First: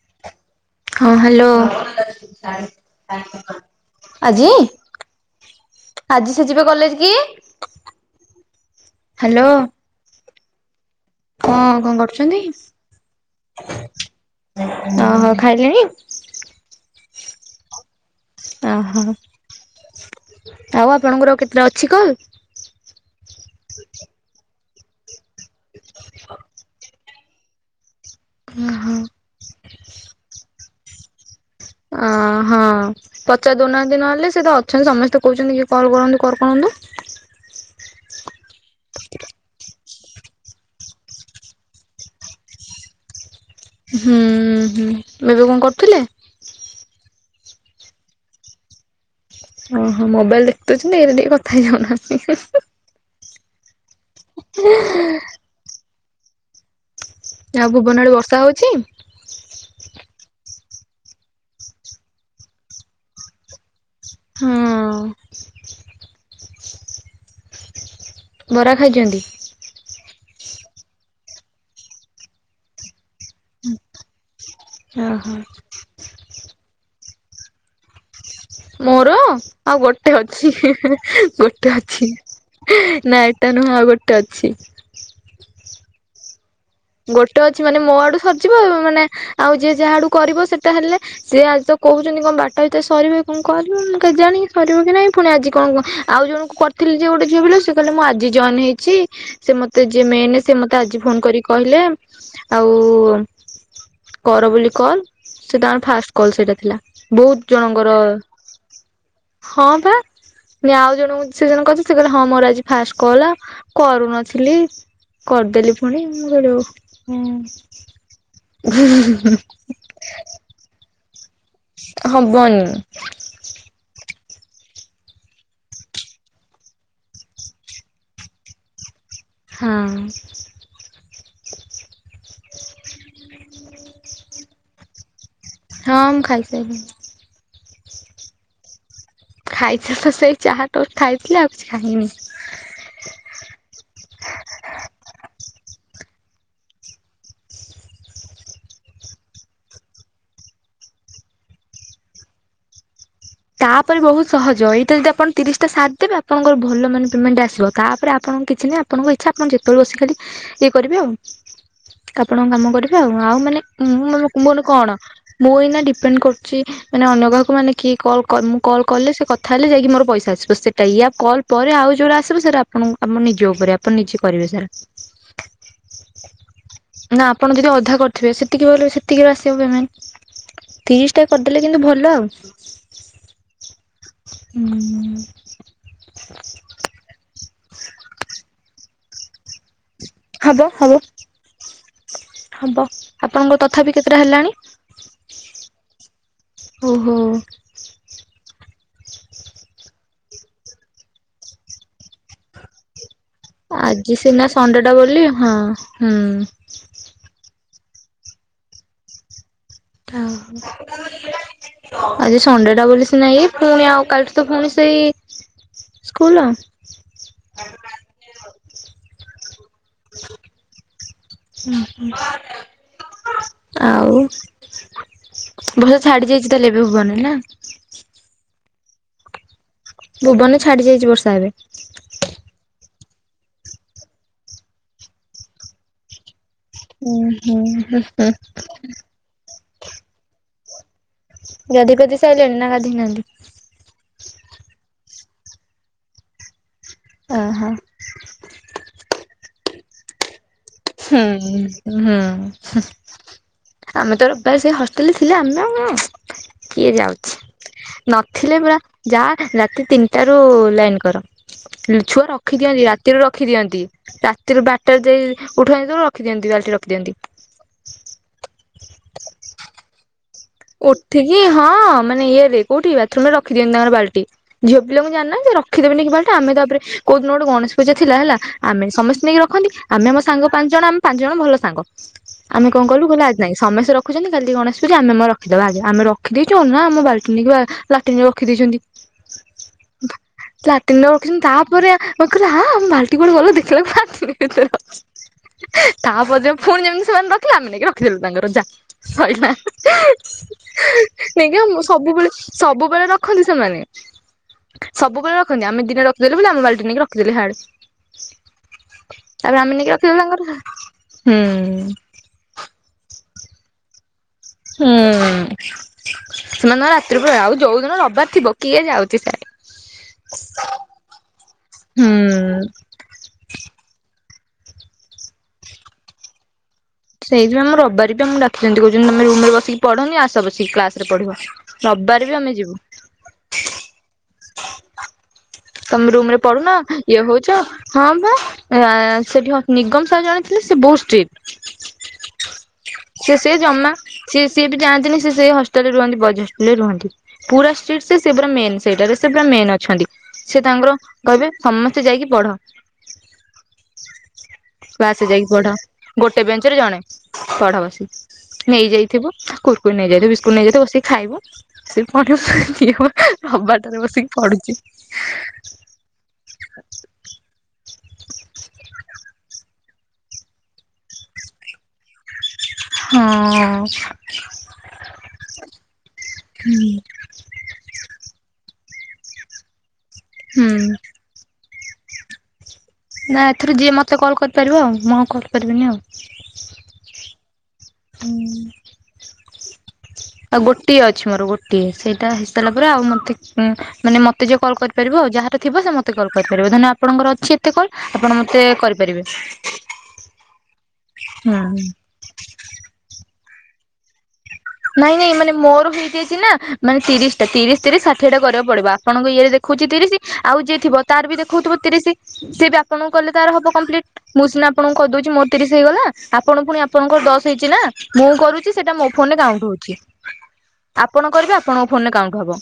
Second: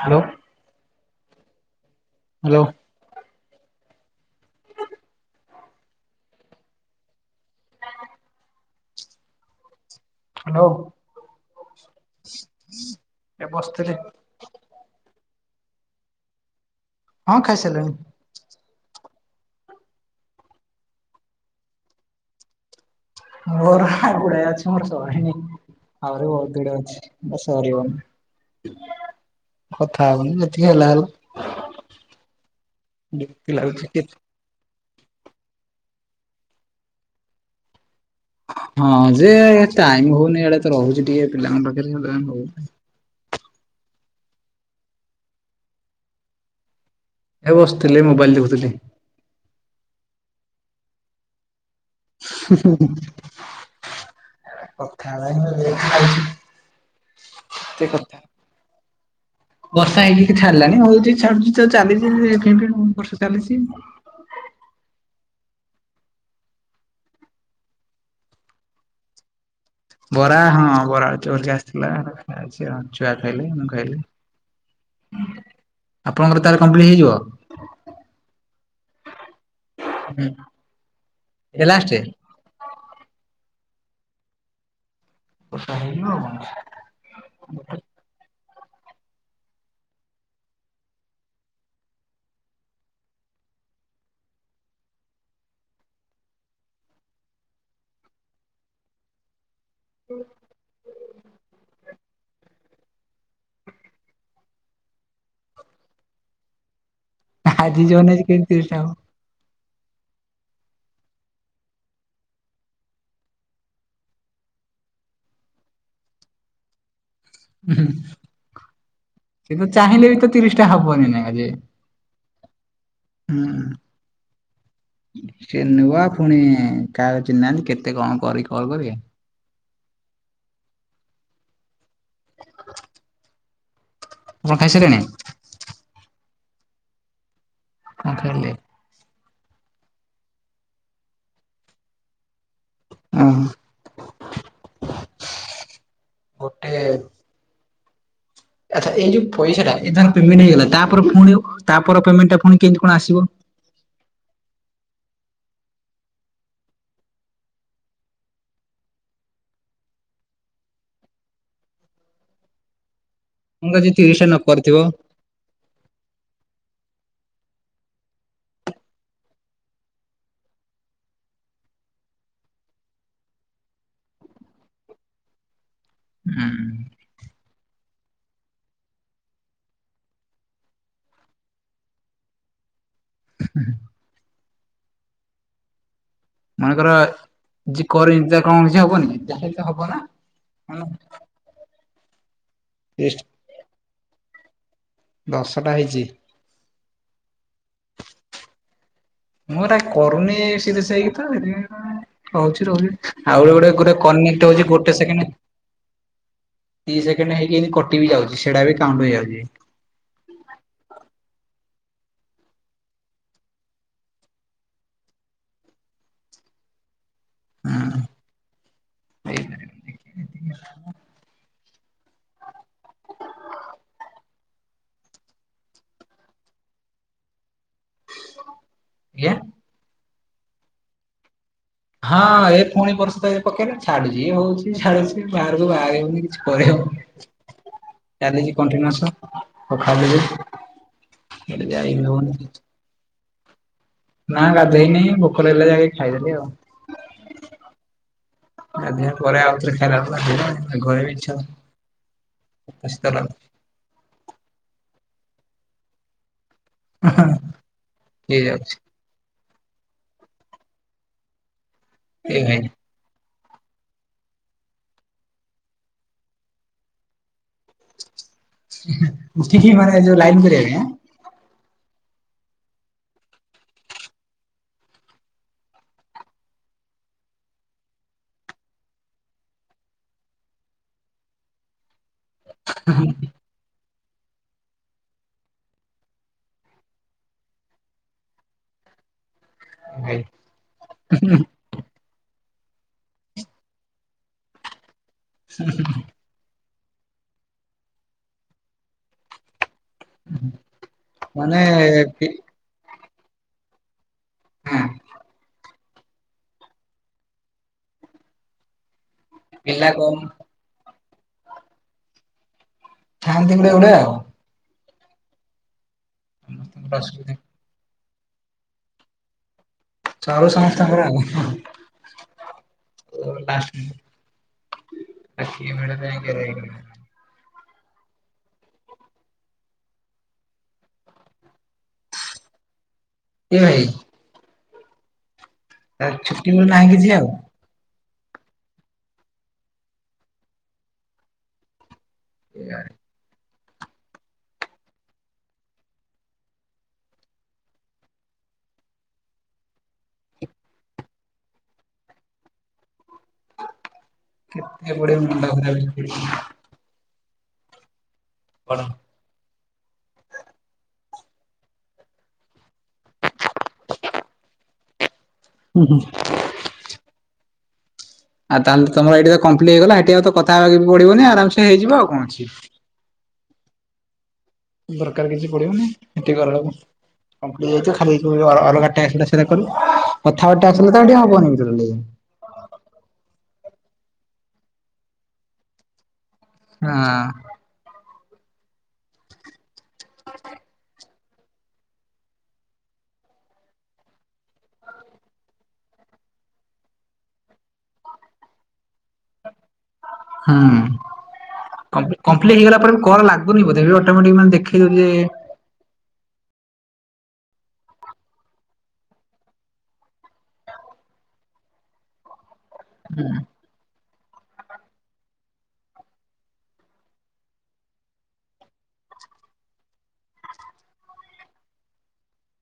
Hello. ହଁ hello. Hello ଆଜି ଆଜି ସେ ଯିବେ କଲେଜ କି? ହ୍ୟାଲୋ। ହଉ। ହଁ କଣ କରୁଛନ୍ତି ଏ ବସିଥିଲି ଓହୋ ଖାଇଲେଣି? ହଁ ଖାଇସାରିଲିଣି। ଓହୋ ଆଉ ଆପଣଙ୍କର କେତେଟା ଅଛି କଲ୍? ମୋର ଗୁଡ଼ାଏ ଅଛି ମୋର ସରିନି ଆହୁରି ବହୁତ ଗୁଡ଼େ ଅଛି। ମୋର ଓହୋ ସରିବନି କଥା ହବନି ଯେତିକି ହେଲା ହେଲା। ଅ ହଁ ବିରକ୍ତି ପଚାରି ଦଉ ନାହାନ୍ତି ଲାଗୁଛି ନହେଲେ ସେତ ଅ ଅଛନ୍ତି ସମସ୍ତେ କହୁଛନ୍ତି କି କଲ୍ କରନ୍ତୁ କର କରନ୍ତୁ। ହଁ ଯେ ଟାଇମ ହଉନି ଇଆଡ଼େ ତ ରହୁଛି ଟିକେ ପିଲାଙ୍କ ପାଖରେ ସେଥିପାଇଁ ହଉନି। ହୁଁ ହୁଁ ଏବେ କଣ କରୁଥିଲେ? ଏ ବସିଥିଲେ ମୋବାଇଲ ଦେଖୁଥିଲି। ଓହୋ ମୋବାଇଲ ଦେଖଦଉଛନ୍ତି ଏରେ ଟିକେ କଥା ଯାଉନା। [unintelligible] ଆଉ ଏତେ ଭୁବନରେ କଥା ବର୍ଷା ହଉଛି? ବର୍ଷା ହେଇକି ଛାଡ଼ି ଲାଣି ହଉଛି ଛାଡ଼ୁଛି ତ ଚାଲିଛି [unintelligible] ବର୍ଷା ଚାଲିଛି ଆଉ। ହୁଁ। ବରା ଖାଇଛନ୍ତି। ବରା ହଁ ବରା ଆଳୁଚପ୍ ଆଜି ଆସିଥିଲା ଖାଇଛି ଆଉ ଛୁଆ ଖାଇଲେ ମୁଁ ଖାଇଲି। ଓ ହୋ। ଆପଣଙ୍କର ତାହେଲେ କମ୍ପଲିଟ ହେଇଯିବ। ମୋର ଆଉ ଗୋଟେ ଅଛି ଏଇଟା ଗୋଟେ ଲାଷ୍ଟ? ଅଛି। ନା ଏଟା ନୁହେଁ ଆଉ ଗୋଟେ ଅଛି। [unintelligible] ଗୋଟେ ଅଛି ମାନେ ମୋ ଆଡ଼ୁ ସରିଜିବ ମାନେ ଆଉ ଯିଏ ଯାହାଆଡ଼ୁ କରିବ ସେଟା ହେଲେ। ସିଏ ଆଜି ତ କହୁଛନ୍ତି କଣ ବାରଟା ଭିତରେ ସରିବ କଣ କରିବ କେ ଜାଣିକି ସରିବ କି ନାଇଁ ପୁଣି ଆଜି କଣ ଆଉ ଜଣକୁ କରିଥିଲି ଯେ ଗୋଟେ ଝିଅ ପିଲାକୁ ସେ କହିଲେ ମୁଁ ଆଜି ଜଏନ ହେଇଛି ସେ ମତେ ଜିଏ ମେନେ ସେ ମତେ ଆଜି ଫୋନ କରିକି କହିଲା ଆଉ କର ବୋଲି କଲ ସେଇଟା ମୋର ଫାଷ୍ଟ କଲ ସେଇଟା ଥିଲା। ବହୁତ ଆଜି ଜଣଙ୍କର ଯୋଉନ କେମିତି ତିରିଶ ଟା ହବ ହଁ ପା। ଯେ ଆଉ ଜଣଙ୍କୁ ସେ ଜଣକ ଅଛି ସେ କହିଲା ହଁ ମୋର ଆଜି ଫାଷ୍ଟ କଲା କରୁନଥିଲି। କରିଦେଲି ପୁଣି ମୁଁ କହିଲି ଓ ହୋ। [unintelligible] ତିରିସ୍ ଟା ହବନି ନାଇ ଆଜି। ହବନି। ହୁଁ। ସେ ନୂଆ ପୁଣି କାହାକୁ ଚିହ୍ନି ନାହାନ୍ତି କେତେ କଣ କରିକି କଲ କରିବେ। ହଁ। [unintelligible] ହଁ ମୁଁ ଖାଇସାରିଲିଣି। କଣ ଖାଇଲେ? ଖାଇଥିଲି ତ ସେଇ ଚାହା ଟ ଖାଇଥିଲି ଆଉ କିଛି ଖାଇନି। ଓ ହୋ। [inaudible] ଗୋଟେ। ଆଚ୍ଛା ଏ ଯୋଉ ପଇସା ଏ ତାର ପେମେଣ୍ଟ ହେଇଗଲା ତାପରେ ପୁଣି ତାପରେ ପେମେଣ୍ଟ ଟାୁଣି କେମି କଣ ଆସିବ? ତାପରେ ବହୁତ ସହଜ ଏଇଟା ଯଦି ଆପଣ ତିରିଶଟା ସାଥ ଦେବେ ଆପଣଙ୍କର ଭଲ ମାନେ ପେମେଣ୍ଟ ଆସିବ ତାପରେ ଆପଣଙ୍କ କିଛି ନାହିଁ ଆପଣଙ୍କ ଇଚ୍ଛା ଆପଣ ଯେତେବେଳେ ବସି ଖାଲି ଇଏ କରିବେ ଆଉ ଆପଣଙ୍କ କାମ କରିବେ ଆଉ ମାନେ ମନେକର ଉଁ ଯିଏ ତିରିଶ ଟା ମାନେ ନ ମାନେ କରିଥିବ କଣ? ଉଁ ମୁଁ ଏଇନା ଡିପେଣ୍ଡ କରୁଚି ମାନେ ଅନ୍ୟ କାହାକୁ ମାନେ କିଏ କଲ ମୁଁ କଲ୍ କଲେ ସେ କଥା ହେଲେ ଯାଇକି ମୋର ପଇସା ଆସିବ, ସେଇଟା ଇଆ କଲ ପରେ ଆଉ ଜଉଟା ଆସିବ ସେଇଟା ଆପଣ ଆମ ନିଜ ଉପରେ ଆପଣ ନିଜେ କରିବେ ସେରା। ହୁଁ। ନା, ଆପଣ ଯଦି ଅଧା କରିଥିବେ ସେତିକି ବୋଲେ ସେତିକିର ଆସିବ ପେମେଣ୍ଟ। ତିରିଶଟା କରିଦେଲେ କିନ୍ତୁ ଭଲ ଆଉ। [unintelligible] ହୁଁ। ହୁଁ। ହୁଁ। ମନେକର ଯିଏ କରନ ତା କଣ କିଛି ହବନି ଯାହାତ ହବ ନା? ହବ ହବ ହବ ତିରିଶ ଆପଣଙ୍କ ତଥାପି କେତେଟା ହେଲାଣି। ଦଶଟା ହେଇଛି। ଓହୋ। ମୁଁ ଏରା କରୁନି ସିଧା ସେଇକି ତ ରହୁଛି ରହୁଛି। ଆହୁରି ଗୋଟେ ଗୋଟେ ଆଜି ସିନା କନେକ୍ଟ ହଉଛି ସଣ୍ଡେ ଟା ଗୋଟେ ବୋଲି ସେକେଣ୍ଡ। ହଁ ହୁଁ। ଦି ସେକଣ୍ଡ ହେଇକିି କଟି ବି ଯାଉଛି ସେଇଟା ବି କାଉଣ୍ଟ ହେଇଯାଉଛି। ଥାଉ, ମ। ଆଜି ସନଡେ ଟା ବୋଲି ସିନା ଇଏ ପୁଣି ଆଉ କାଲିଠୁ ତ ପୁଣି ସେଇ ସ୍କୁଲ, ଆଉ ହଁ ଦେଇପାରିବିନି। [inaudible] ହୁଁ, ହୁଁ, ଆଉ? ଭଲ, ଛାଡି ଯାଇଛି ତାହେଲେ ଏବେ ହବନି ନା? ଆଜ୍ଞା? ଭୁବନ, ଛାଡି ଯାଇଛି ବର୍ଷା ଏବେ। ହଁ ଏ ପୁଣି ବର୍ଷେ ପକେଇଲବେ ଛାଡୁଛି ହଉଛି ଛାଡୁଛି ବାହାରକୁ ବାହାରି ହଉନି। ଉଁ ହୁଁ। ହୁଁ ପରୀକ୍ଷା ହୁଁ ଚାଲିଛି କଣ୍ଟିନେଓଶ, ମୁଁ ଖାଲି ରେ। ଗାଧେଇ ପାଧେଇ ସାଇିଲାଣି ନା ଗାଧୋଇନାହାନ୍ତି? ନା, ଗାଧୋଇ ନେଇ ଭୋକ ଲାଗିଲା ଯାଇକି ଖାଇଦେଲି ଆଉ। ଓ ହୋ। ଗାଧେଇବା ପରେ ଆଉଥରେ ଖାଇଲାବେଳକୁ ଗାଧେଇବା। ଘରେ ବି ହୁଁ ଇଚ୍ଛା ଉ, ହଉନି ହୁଁଉ, ହୁଁ। ଶୀତ ଲାଗୁଛି ଆମେ ତ ରବିବାର ସେ ହଷ୍ଟେଲରେ ଥିଲେ ଆମେ ଆଉ କଣ? କିଏ ଯାଉଛି ନଥିଲେ ପୁରା ହେଇଯାଉଛି ଯା ରାତି ତିନିଟାରୁ ଲାଇନ କର। ଛୁଆ, ଏଇ ଭାଇ ରଖିଦିଅନ୍ତି ରାତିରୁ ରଖିଦିଅନ୍ତି ରାତିରୁ ବାରଟା ରେ ଯାଇ ଉଠାନ୍ତିନି ତ ରଖିଦିଅନ୍ତି ବାଲଲିଟି ରଖିଦିଅନ୍ତି। ହୁଁ, ହୁଁ, ଉଠିକି ମାନେ ଯୋଉ ଲାଇନ୍ କରିବା ପାଇଁ। ଉଠିକି ହଁ, ମାନେ ଇଏ ରେ କୋଉଠି ବାଥରୁମ ରେ ରଖିଦିଅନ୍ତି ତାଙ୍କର ବାଲ୍ଟି ଝିଅ ପିଲାଙ୍କୁ ଜାଣିନା ଯେ ରଖିଦେବେ ନେଇକି ବାଲ୍ଟି ଆମେ ତାପରେ କୋଉ ଦିନ ଗୋଟେ ଗଣେଶ ପୂଜା ଥିଲା ହେଲା ଆମେ ସମସ୍ତେ ନେଇକି ରଖନ୍ତି଼ ଆମେ ଆମସାଙ୍ଗ ପାଞ୍ଚଜଣ ଆମେ ପାଞ୍ଚଜଣ ଭଲ ସାଙ୍ଗ। ଆମେ କଣ କହିଲୁ କହିଲେ ଆଜି ନାଇଁ ସମସ୍ତେ ରଖୁଛନ୍ତି କାଲି ଗଣେଷ ପୂଜା ଆମେ ଆମର ଦବଆଜି ଆମେ ରଖିଦେଇଛୁ କଣ ନା ଆମ ବାଲ୍ଟି ଆଜି ଲାଟିନରେ ରଖିଦେଇଛନ୍ତି। ପାଇଁ ଭାଇ ଲାଟିନରେ ରଖିଛନ୍ତି ତା ତାପରେ ଆମେ କହିଲୁ ଆ, ଆମ ବାଲ୍ଟି କୁଆଡେଗଲା ଦେଖିଲା ବେଳକୁ ଲାଟିନ ଭିତରେ ଅଛି। ତାପରଦିନ ପୁଣି ଯେମିତି ସେମାନେ ରଖିଲେ ଆମେ ନେଇକି ରଖିଦେଲୁ ତାଙ୍କର ଯା ସଇଲା। ନାଇ, ମାନେ ଆଜ୍ଞା ସବୁବେଳେ ହଁ ସବୁବେଳେ ରଖନ୍ତି ସେମାନେ ସବୁବେଳେ ରଖନ୍ତି ଆମେ ଦିନେରଖିଦେଲୁ ବୋଲି ଆମ ବାଲଟି ନେଇକ ରଖିଦେଲେ ହାଡେ ତାପରେ ଆମେ ପିଲା ନେଇକି କମ ରଖିଦେଲୁ ତାଙ୍କର, ହୁଁ। ଥାନ୍ତି ଗୋଟେ ଗୋଟେ ଆଉ। ହୁଁ, ସେମାନେ ସମସ୍ତଙ୍କର ରାତିରୁ ଅସୁବିଧା ପୂରା ଆଉ ଯୋଉଦିନ ରବିବାର ଥିବ କିଏ ଯାଉଛି ସାଆଡେ଼। ସରୁ ସମସ୍ତଙ୍କର ହୁଁ। ଟାସ୍କ। ସିଏ ମାଡଖଇକି ରହିଗଲେ,। ସେଇଥିପାଇଁ ଆମର ରବିବାର ଟା ଆମକୁ ଡାିକିଛନ୍ତି କହୁଛନ୍ତି ତମେ ରୁମ ରେ ବସିକି ପଢନି ଆସ ବସିକି କ୍ଲାସରେ ପଢିବ। ରବିବାର ବି ଆମେ ଯିବୁ। ଏ, ଭାଇ। ତା ତମେ ରୁମରେ ଛୁଟି ବେଳେ ପଢୁନ ନାହିଁ କିଛି ଇଏ ଆଉ। ହଉଛ ହଁ ବା ସେଠି ନିଗମ ସାର ଜଣେ ଥିଲେ ସେ ବହୁତ ଷ୍ଟ୍ରିଟ। [unintelligible] ସେ ସେଏ ଜମା ସି ସିଏ ବି ଯାନ୍ତିି ସେଇ ହଷ୍ଟେଲ ରେ ରୁହନ୍ତି ବଜ ହଷ୍ଟେଲ ରେ ରୁହନ୍ତି। ପୁରା ଷ୍ଟ୍ରିଟ୍ ସେ ସେ ପୁରା ମେନ୍ ସେଇଟାରେ ସେ ପୁରା ମେନ୍ ଅଛନ୍ତି। ସେ ତାଙ୍କର କହିବେ ସମସ୍ତେ ଯାଇକି ପଢ। କେତେ ଗୁଡେ ବାସ ମୁଣ୍ଡ ଯାଇକି ପଢ ଗୋଟେ ଖରାପ ବେଞ୍ଚ ରେ ଜଣେ ପଢ ବସି ପଢ। ନେଇଯାଇ ଥିବ କୁର୍କୁୁର ନେଇଯାଇଥ ବିସ୍କୁଟ ନେଇଯାଇଥ ବସିକି ଖାଇବ ସେ। ଏ ହବାଟରେ ବସିକି ପଡୁଛି। ହୁଁ ହୁଁ। [inaudible] ଆଉ ତାହେଲେ ତମର ଏଇିା କମ୍ପ୍ଲିଟ ହେଇଗଲା ସେଇଠ ଆଉ କଥା ହେବାକ ବି ପଡିବନି ଆରାମ ସେ ହେଇଯିବ ଆଉ କଣଛି। ହଁ। ଦରକାର କିଛି ପଡିବନି ସେତି କରକୁ [unintelligible] କଥା ହବା ହୁଁ ଟାସ୍କ ତ ହବନି ଟୋଟାଲି। ନା ଏଥିର ଯିଏ ମତେ କଲ୍ କରିପାରିବ ଆଉ ମୁଁ ଆଉ କରିପାରିବିନି ଆଉ। ଆଁ। ହୁଁ। ଆଉ ଗୋଟିଏ ଅଛି ମୋର ଗୋଟିଏ ସେଇଟା ହେଇାରା ପରେ ଆଉ ମତେ ମାନେ ମତେ ଯ କଲ୍ କରି ଆ ଯାହାର ଥିବ ସେ ମତେ କଲ୍ କରିପାରିବ ଧ ଆପଣଙ୍କର ଅଛି ଏତେ କଲ୍ ଆପଣ ମତେ କରିପାରିବେ। ହୁଁ କମ୍ପ୍ଲିଟ ହେଇଗଲା ପରେ ବି କର ଲାଗୁନି ବୋଧେ ଅଟୋମେଟିକ ମାନେ ଦେଖେଇ ଦଉଛି ଯେ ନାଇଁ ନାଇଁ ମାନେ ମୋର ହେଇଯାଇଛି ନା ମାନେ ତିରିଶ ଟା ତିରିଶ ରିଶ ଷାଠିଏ ଟାକୁ ପଡିବ ଆପଣଙ୍କ ଇଏରେ ଦେଖୁଛି ତିରିଶ ଆଉ ଯିଏ ଥିବ ତାର ବି ଦେଖଉଥିବ ତିରିଶ ସିଏ ବି ଆପଣଙ୍କୁ କହିଲେ ତାର ହବ କମ୍ପ୍ଲିଟ୍। ମୁଁ ସିନା ଆପଣଙ୍କୁ କହିଦଉଛି ମୋର ତିରିଶ ହେଇଗଲା ଆପଣ ପୁଣି ଆପଣଙ୍କର ଦଶ ହେଇଛି ନା ମୁଁ କରୁଛି ସେଇଟା ମୋ ଫୋନ ରେ କାଉଣ୍ଟ ହଛି ଆପଣ କରିବେ ଆପଣଙ୍କ ଫୋନରେ କାଉଣ୍ଟ ହବ।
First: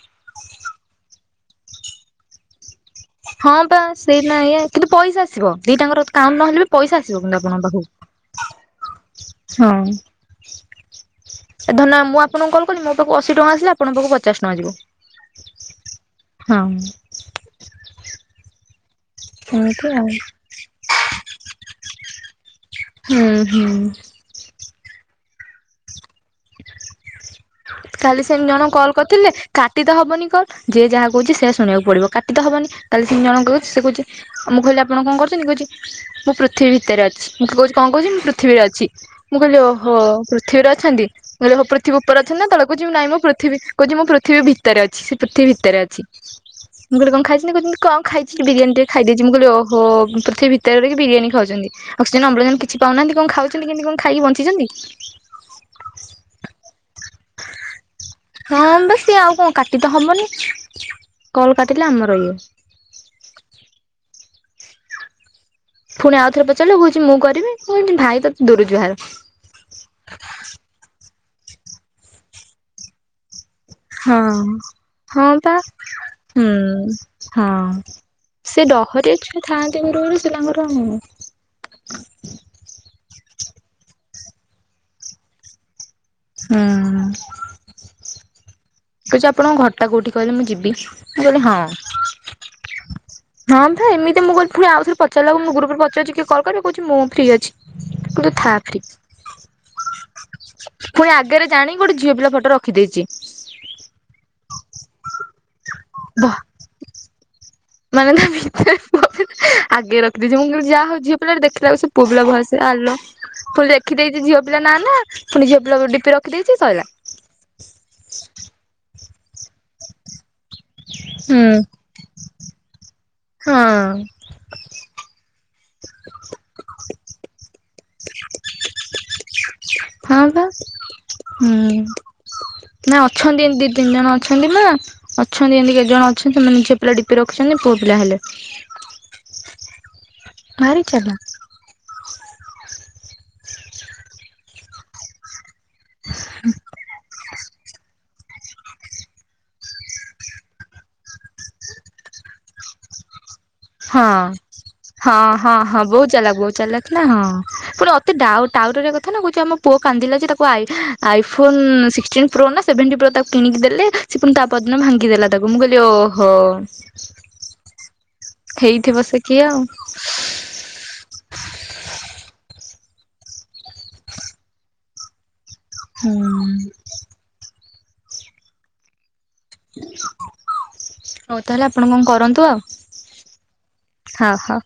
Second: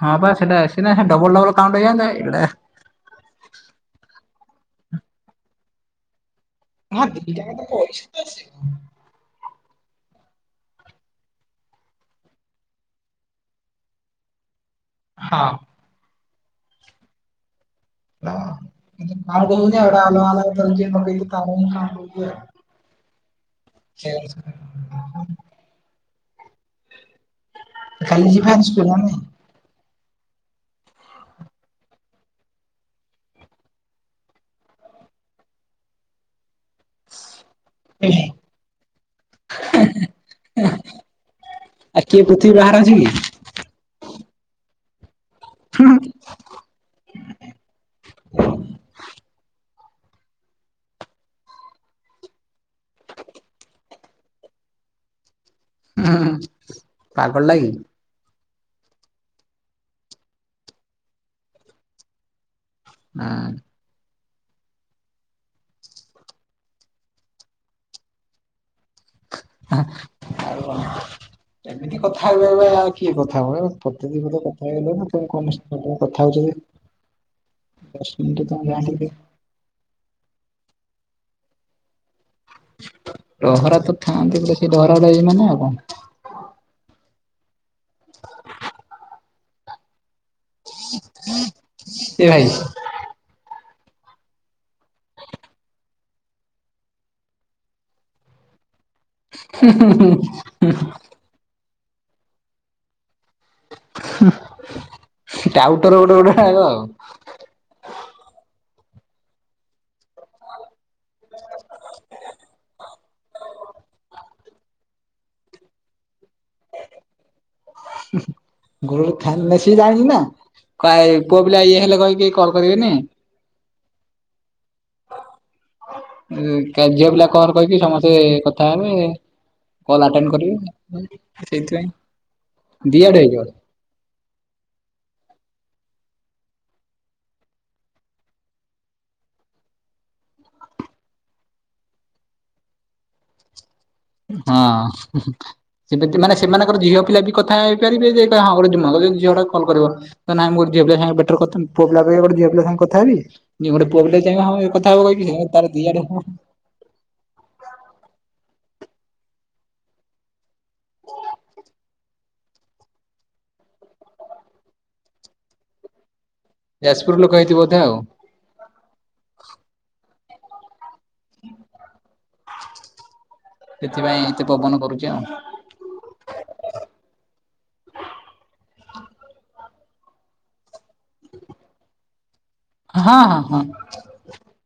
ହଁ ବା ସେଟା ସେ ଡବଲ ଡବଲ କାଉଣ୍ଟଇଆନ୍ତା ଏଇଟା ହଁ ବା ସେଇଟ ଆା କିନ୍ତୁ ପଇସା ଆସିବ ଦିଟାଙ୍କର କାମ ନହଲେ ବି ପଇସା ହଁ ଆସିବ କିନ୍ତୁ ଦିଟା ଯାକ ଆପଣଙ୍କ ପଇସା ତ ଆସିବ। ପାଖକୁ ହଁ। ଏ ଧନ ମୁଁ ଆପଣଙ୍କୁ କଲ କଲି ମୋ ପାଖକୁ ଅଶୀ ଟଙ୍କା ଆସିଲା ଆପଣଙ୍କ ପାକୁ ପଚାଶ ଟଙ୍କା ଯିବ। ହଁ। ହଁ। [inaudible] ଏମିତି ଆଉ। [unintelligible] ହୁଁ ହୁଁ ଚେଞ୍ଜ। କାଲି ସେମି ଯିବା ଜଣ ସ୍କୁଲ କଲ୍ ଆମେ କରିଥିଲେ କାଟି ତ ହବନି କଣ ଯିଏ ଯାହା କହୁଛି ସେ ଶୁଣିବାକୁ ପଡିବ କାଟି ତ ହବନି ତାହେଲେ ତିନି ଜଣ କ ସେ କହୁ ଆଉ ମୁଁ କହିଲି ଆପଣ କଣ କରୁଛନ୍ତି କହୁଛି ମୁଁ ପୃଥିବୀ ଭିତରେ ଅଛି ମୁଁ କହୁଛି କଣ କହୁଛି ମୁଁ ପୃଥିବୀରେ ଅଛି। ମୁଁ କହିଲି ଓ ହୋ ପୃଥିବୀ ଅଛନ୍ତି ମୁଁ କହିଲି ହ ପୃଥିବୀ ଆଉ କିଏ ଉପରେ ଅଛନ୍ତି ନା ପୃଥିବୀ ତଳେ ବାହାରେ କହୁଚି ଅଛି କି? ନାଇ ମୁଁ ପୃଥିବୀ ପୃଥିବୀ କହୁଛି ମୁଁ ପୃଥିବୀ ଭିତରେ ଅଛି ସେ ପୃଥିବୀ ଭିତରେ ଅଛି। ମୁଁ ଗୋଟେ କଣ ଖାଇଛନ୍ତି କହୁଛନ୍ତି କଁ ଖାଇଛି କି ବିରିୟାନି ଟିକେ ଖାଇ ଦେଇଛି ମୁଁ କହିଲି ଓହୋ ପୃଥିବୀ ଭିତରେ ରହିକି ବିରିୟାନୀ ଖାଉଛନ୍ତି‌। ଅକ୍ସିଜେନ ଅମ୍ଳଜନ କିଛି ପାଉନାହାନ୍ତି କଣ ଖାଉଛନ୍ତି କିମତି କଣ ଖାଇକି ବଞ୍ଚିଛନ୍ତି। ଉଁ ହୁଁ ହୁଁ ପାଗଳ ଟା କିି। ହଁ ବା ସିଏ ଆଉ କଣ କାଟି ତ ହବନି କଲ୍ କାଟିଲେ ଆମର ଇଏ। ନାଇଁ ନା। ପୁଣି ଆଉଥରେ ପଚାରିଲେ କହୁଛି ମୁଁ କରିବି ମୁଁ କହିଲି ଭାଇ ତତେ ଦୁରୁ ଜୁହାର। ଆଉ କଣ ଏମିତି କଥା ହବେ ଆଉ କିଏ କଥା ହବ। ପଦେ ଦି ପଦ ହଁ କଥା ହେଇଗଲ ହଁ ବୋଲି ପା କଣ ତମେ କଣ କଥା ହୁଁ ହଁ ସେ ହଉଛଯେ। [unintelligible] ଡହରିଆ ଛୁଆ ଥାଆନ୍ତି ଗୋଟେ ଗୋଟେ ସେ ତାଙ୍କର। ଡହରା ତ ଥାଆନ୍ତି ବୋଲେ ସେଇ ଡହରାଡା ଟା ଏଇ ମାନେ ଆଉ କଣ। ହଁ। କହୁଛି ଆପଣଙ୍କ ଘରଟା କୋଉଠି କହିଲେ ମୁଁ ଯିବି ମୁଁ କହିଲି ହଁ। ଏ ଭାଇସ। ହଁ ବା ଏମିତି ମୁଁ କଇଲି ପୁଣି ଆଉଥରେ ପଚାରିଲାକୁ ମୁଁ ଗ୍ରୁପରେ ପଚାରାରୁଛି କିଏ କଲ କରିବେ କହୁଛି ମୁଁ ଫ୍ରି ଅଛି। ଗୋଟେ ଥା ତି। ହୁଁ ହୁଁ ହୁଁ ହୁଁ ହୁଁ। ପୁଣି ଆଗରେ ଜାଣିକି ଗୋଟେ ଝିଅ ପିଲା ଫଟ ରଖିଦେଇଛି। ହୁଁ ଟାଉଟର ଗୋଟେ ବା ଗୋଟେ ଆଗ ଆଉ। ମାନେ ନା ତା ଭିତରେ ପୁଅ ପି ଆଗେ ରଖିଦେଇଛି ମୁଁ କଇଲି ଯା ହଉ। ଝିଅ ପିଲାଟେ ଦେଖିଲାକୁ ସେ ପୁଅ ପିଲା ଭଏସେ ଆଲୋ। ପୁଣି ଲେଖି ଦେଇଛି ଝିଅ ପିଲା ନା ନା ପୁଣି ଝିଅ ପିଲା ଡିପି ରଖିଦେଇଛି ସଇଲା। ହୁଁ ହୁଁ [unintelligible] ସିଏ ଜାଣିଛି ନା କାଏ ହୁଁ। ପୁଅ ପିଲା ଇଏ ହେଲେ କହି କଲ୍ କରିବେନି। ହଁ। ଉଁ‌ କା ଝିଅ ପିଲା କଲ କହିକି ସମସ୍ତେ କଥା ହେବେ। କଲ ହଁ ଆଟେନ ବା କରିବେ ହୁଁ ସେଇଥି ପାଇଁ ନା ଦି ଆଡୁ ହେଇ ଅଛନ୍ତି ଜିବ। ଏମିତି ଦି ତିନି ଜଣ ଅଛନ୍ତି ନା ଅଛନ୍ତି ଏମିତି କେତେ ଜଣ ଅଛନ୍ତି ମାନେ ଝିଅ ପିଲା ଡିପି ରଖିଛନ୍ତି ପୁଅ ପିଲା ହେଲେ। ଭାରି ଚାଲକ। ହଁ ସେମତି ମାନେ ସେମାନଙ୍କର ଝିଅ ପିଲା ବି କଥା ହେଇ ପାରିବେ ଯେ। ହଁ ଗୋଟେ ଯୁମ ଜଦି ଝିଅ ଟାକୁ କଲ କରିବା। ତ ନାଇଁ ମୁଁ ଗୋଟେ ଝିଅ ପିଲା ସାଂଗେ ବେଟର କଥା ପୁଅ ପିଲା ଅପେକ୍ଷା ଗୋଟେ ଝିଅ ପିଲା ସାଙ୍ଗେ କଥା ହେବି ‌। ନାଇଁ ଗୋଟେ ପୁଅ ପିଲା ଚାହିଁବ ହଁ ଏ କଥା ହବ ହଁ କହିକି ହେଲେ ହଁ ତାର ହଁ ଦି ଆଡେ ବହୁତ ଚାଲାକ ଫୋନ। ବହୁତ ଚାଲାକ ନା ହଁ ପୁଣି ଅତି ଡାଉ ଟାଉଟରିଆ କଥା କହୁଛି ଆମ ପୁଅ କାନ୍ଦିଲା ଯେ ତାକୁ ଆଇ। ଆଇଫୋନ ସିକ୍ସ ଟିନ୍ ପ୍ରୋ ନା ସେଭେଣ୍ଟି ପ୍ରୋ ତାକୁ କିଣିକି ଦେଲେ ସେ ପୁଣି ତା ପର ଦିନ ଭାଙ୍ଗି ଦେଲା। ତାକୁ ମୁଁ କହିଲି ଓହୋ। ଯାଜପୁର ଲୋକ ହେଇଥିବ ବୋଧେ ଆଉ। ହେଇଥିବ ସେ କିଏ ଆଉ। ସେଥିପାଇଁ ଏତେ ପବନ କରୁଛି ଆଉ। ହୁଁ। ହଉ ତାହେଲେ ଆପଣ କଣ କରନ୍ତୁ ଆଉ। ହଁ ହଁ ହଁ। ହଉ ହଉ।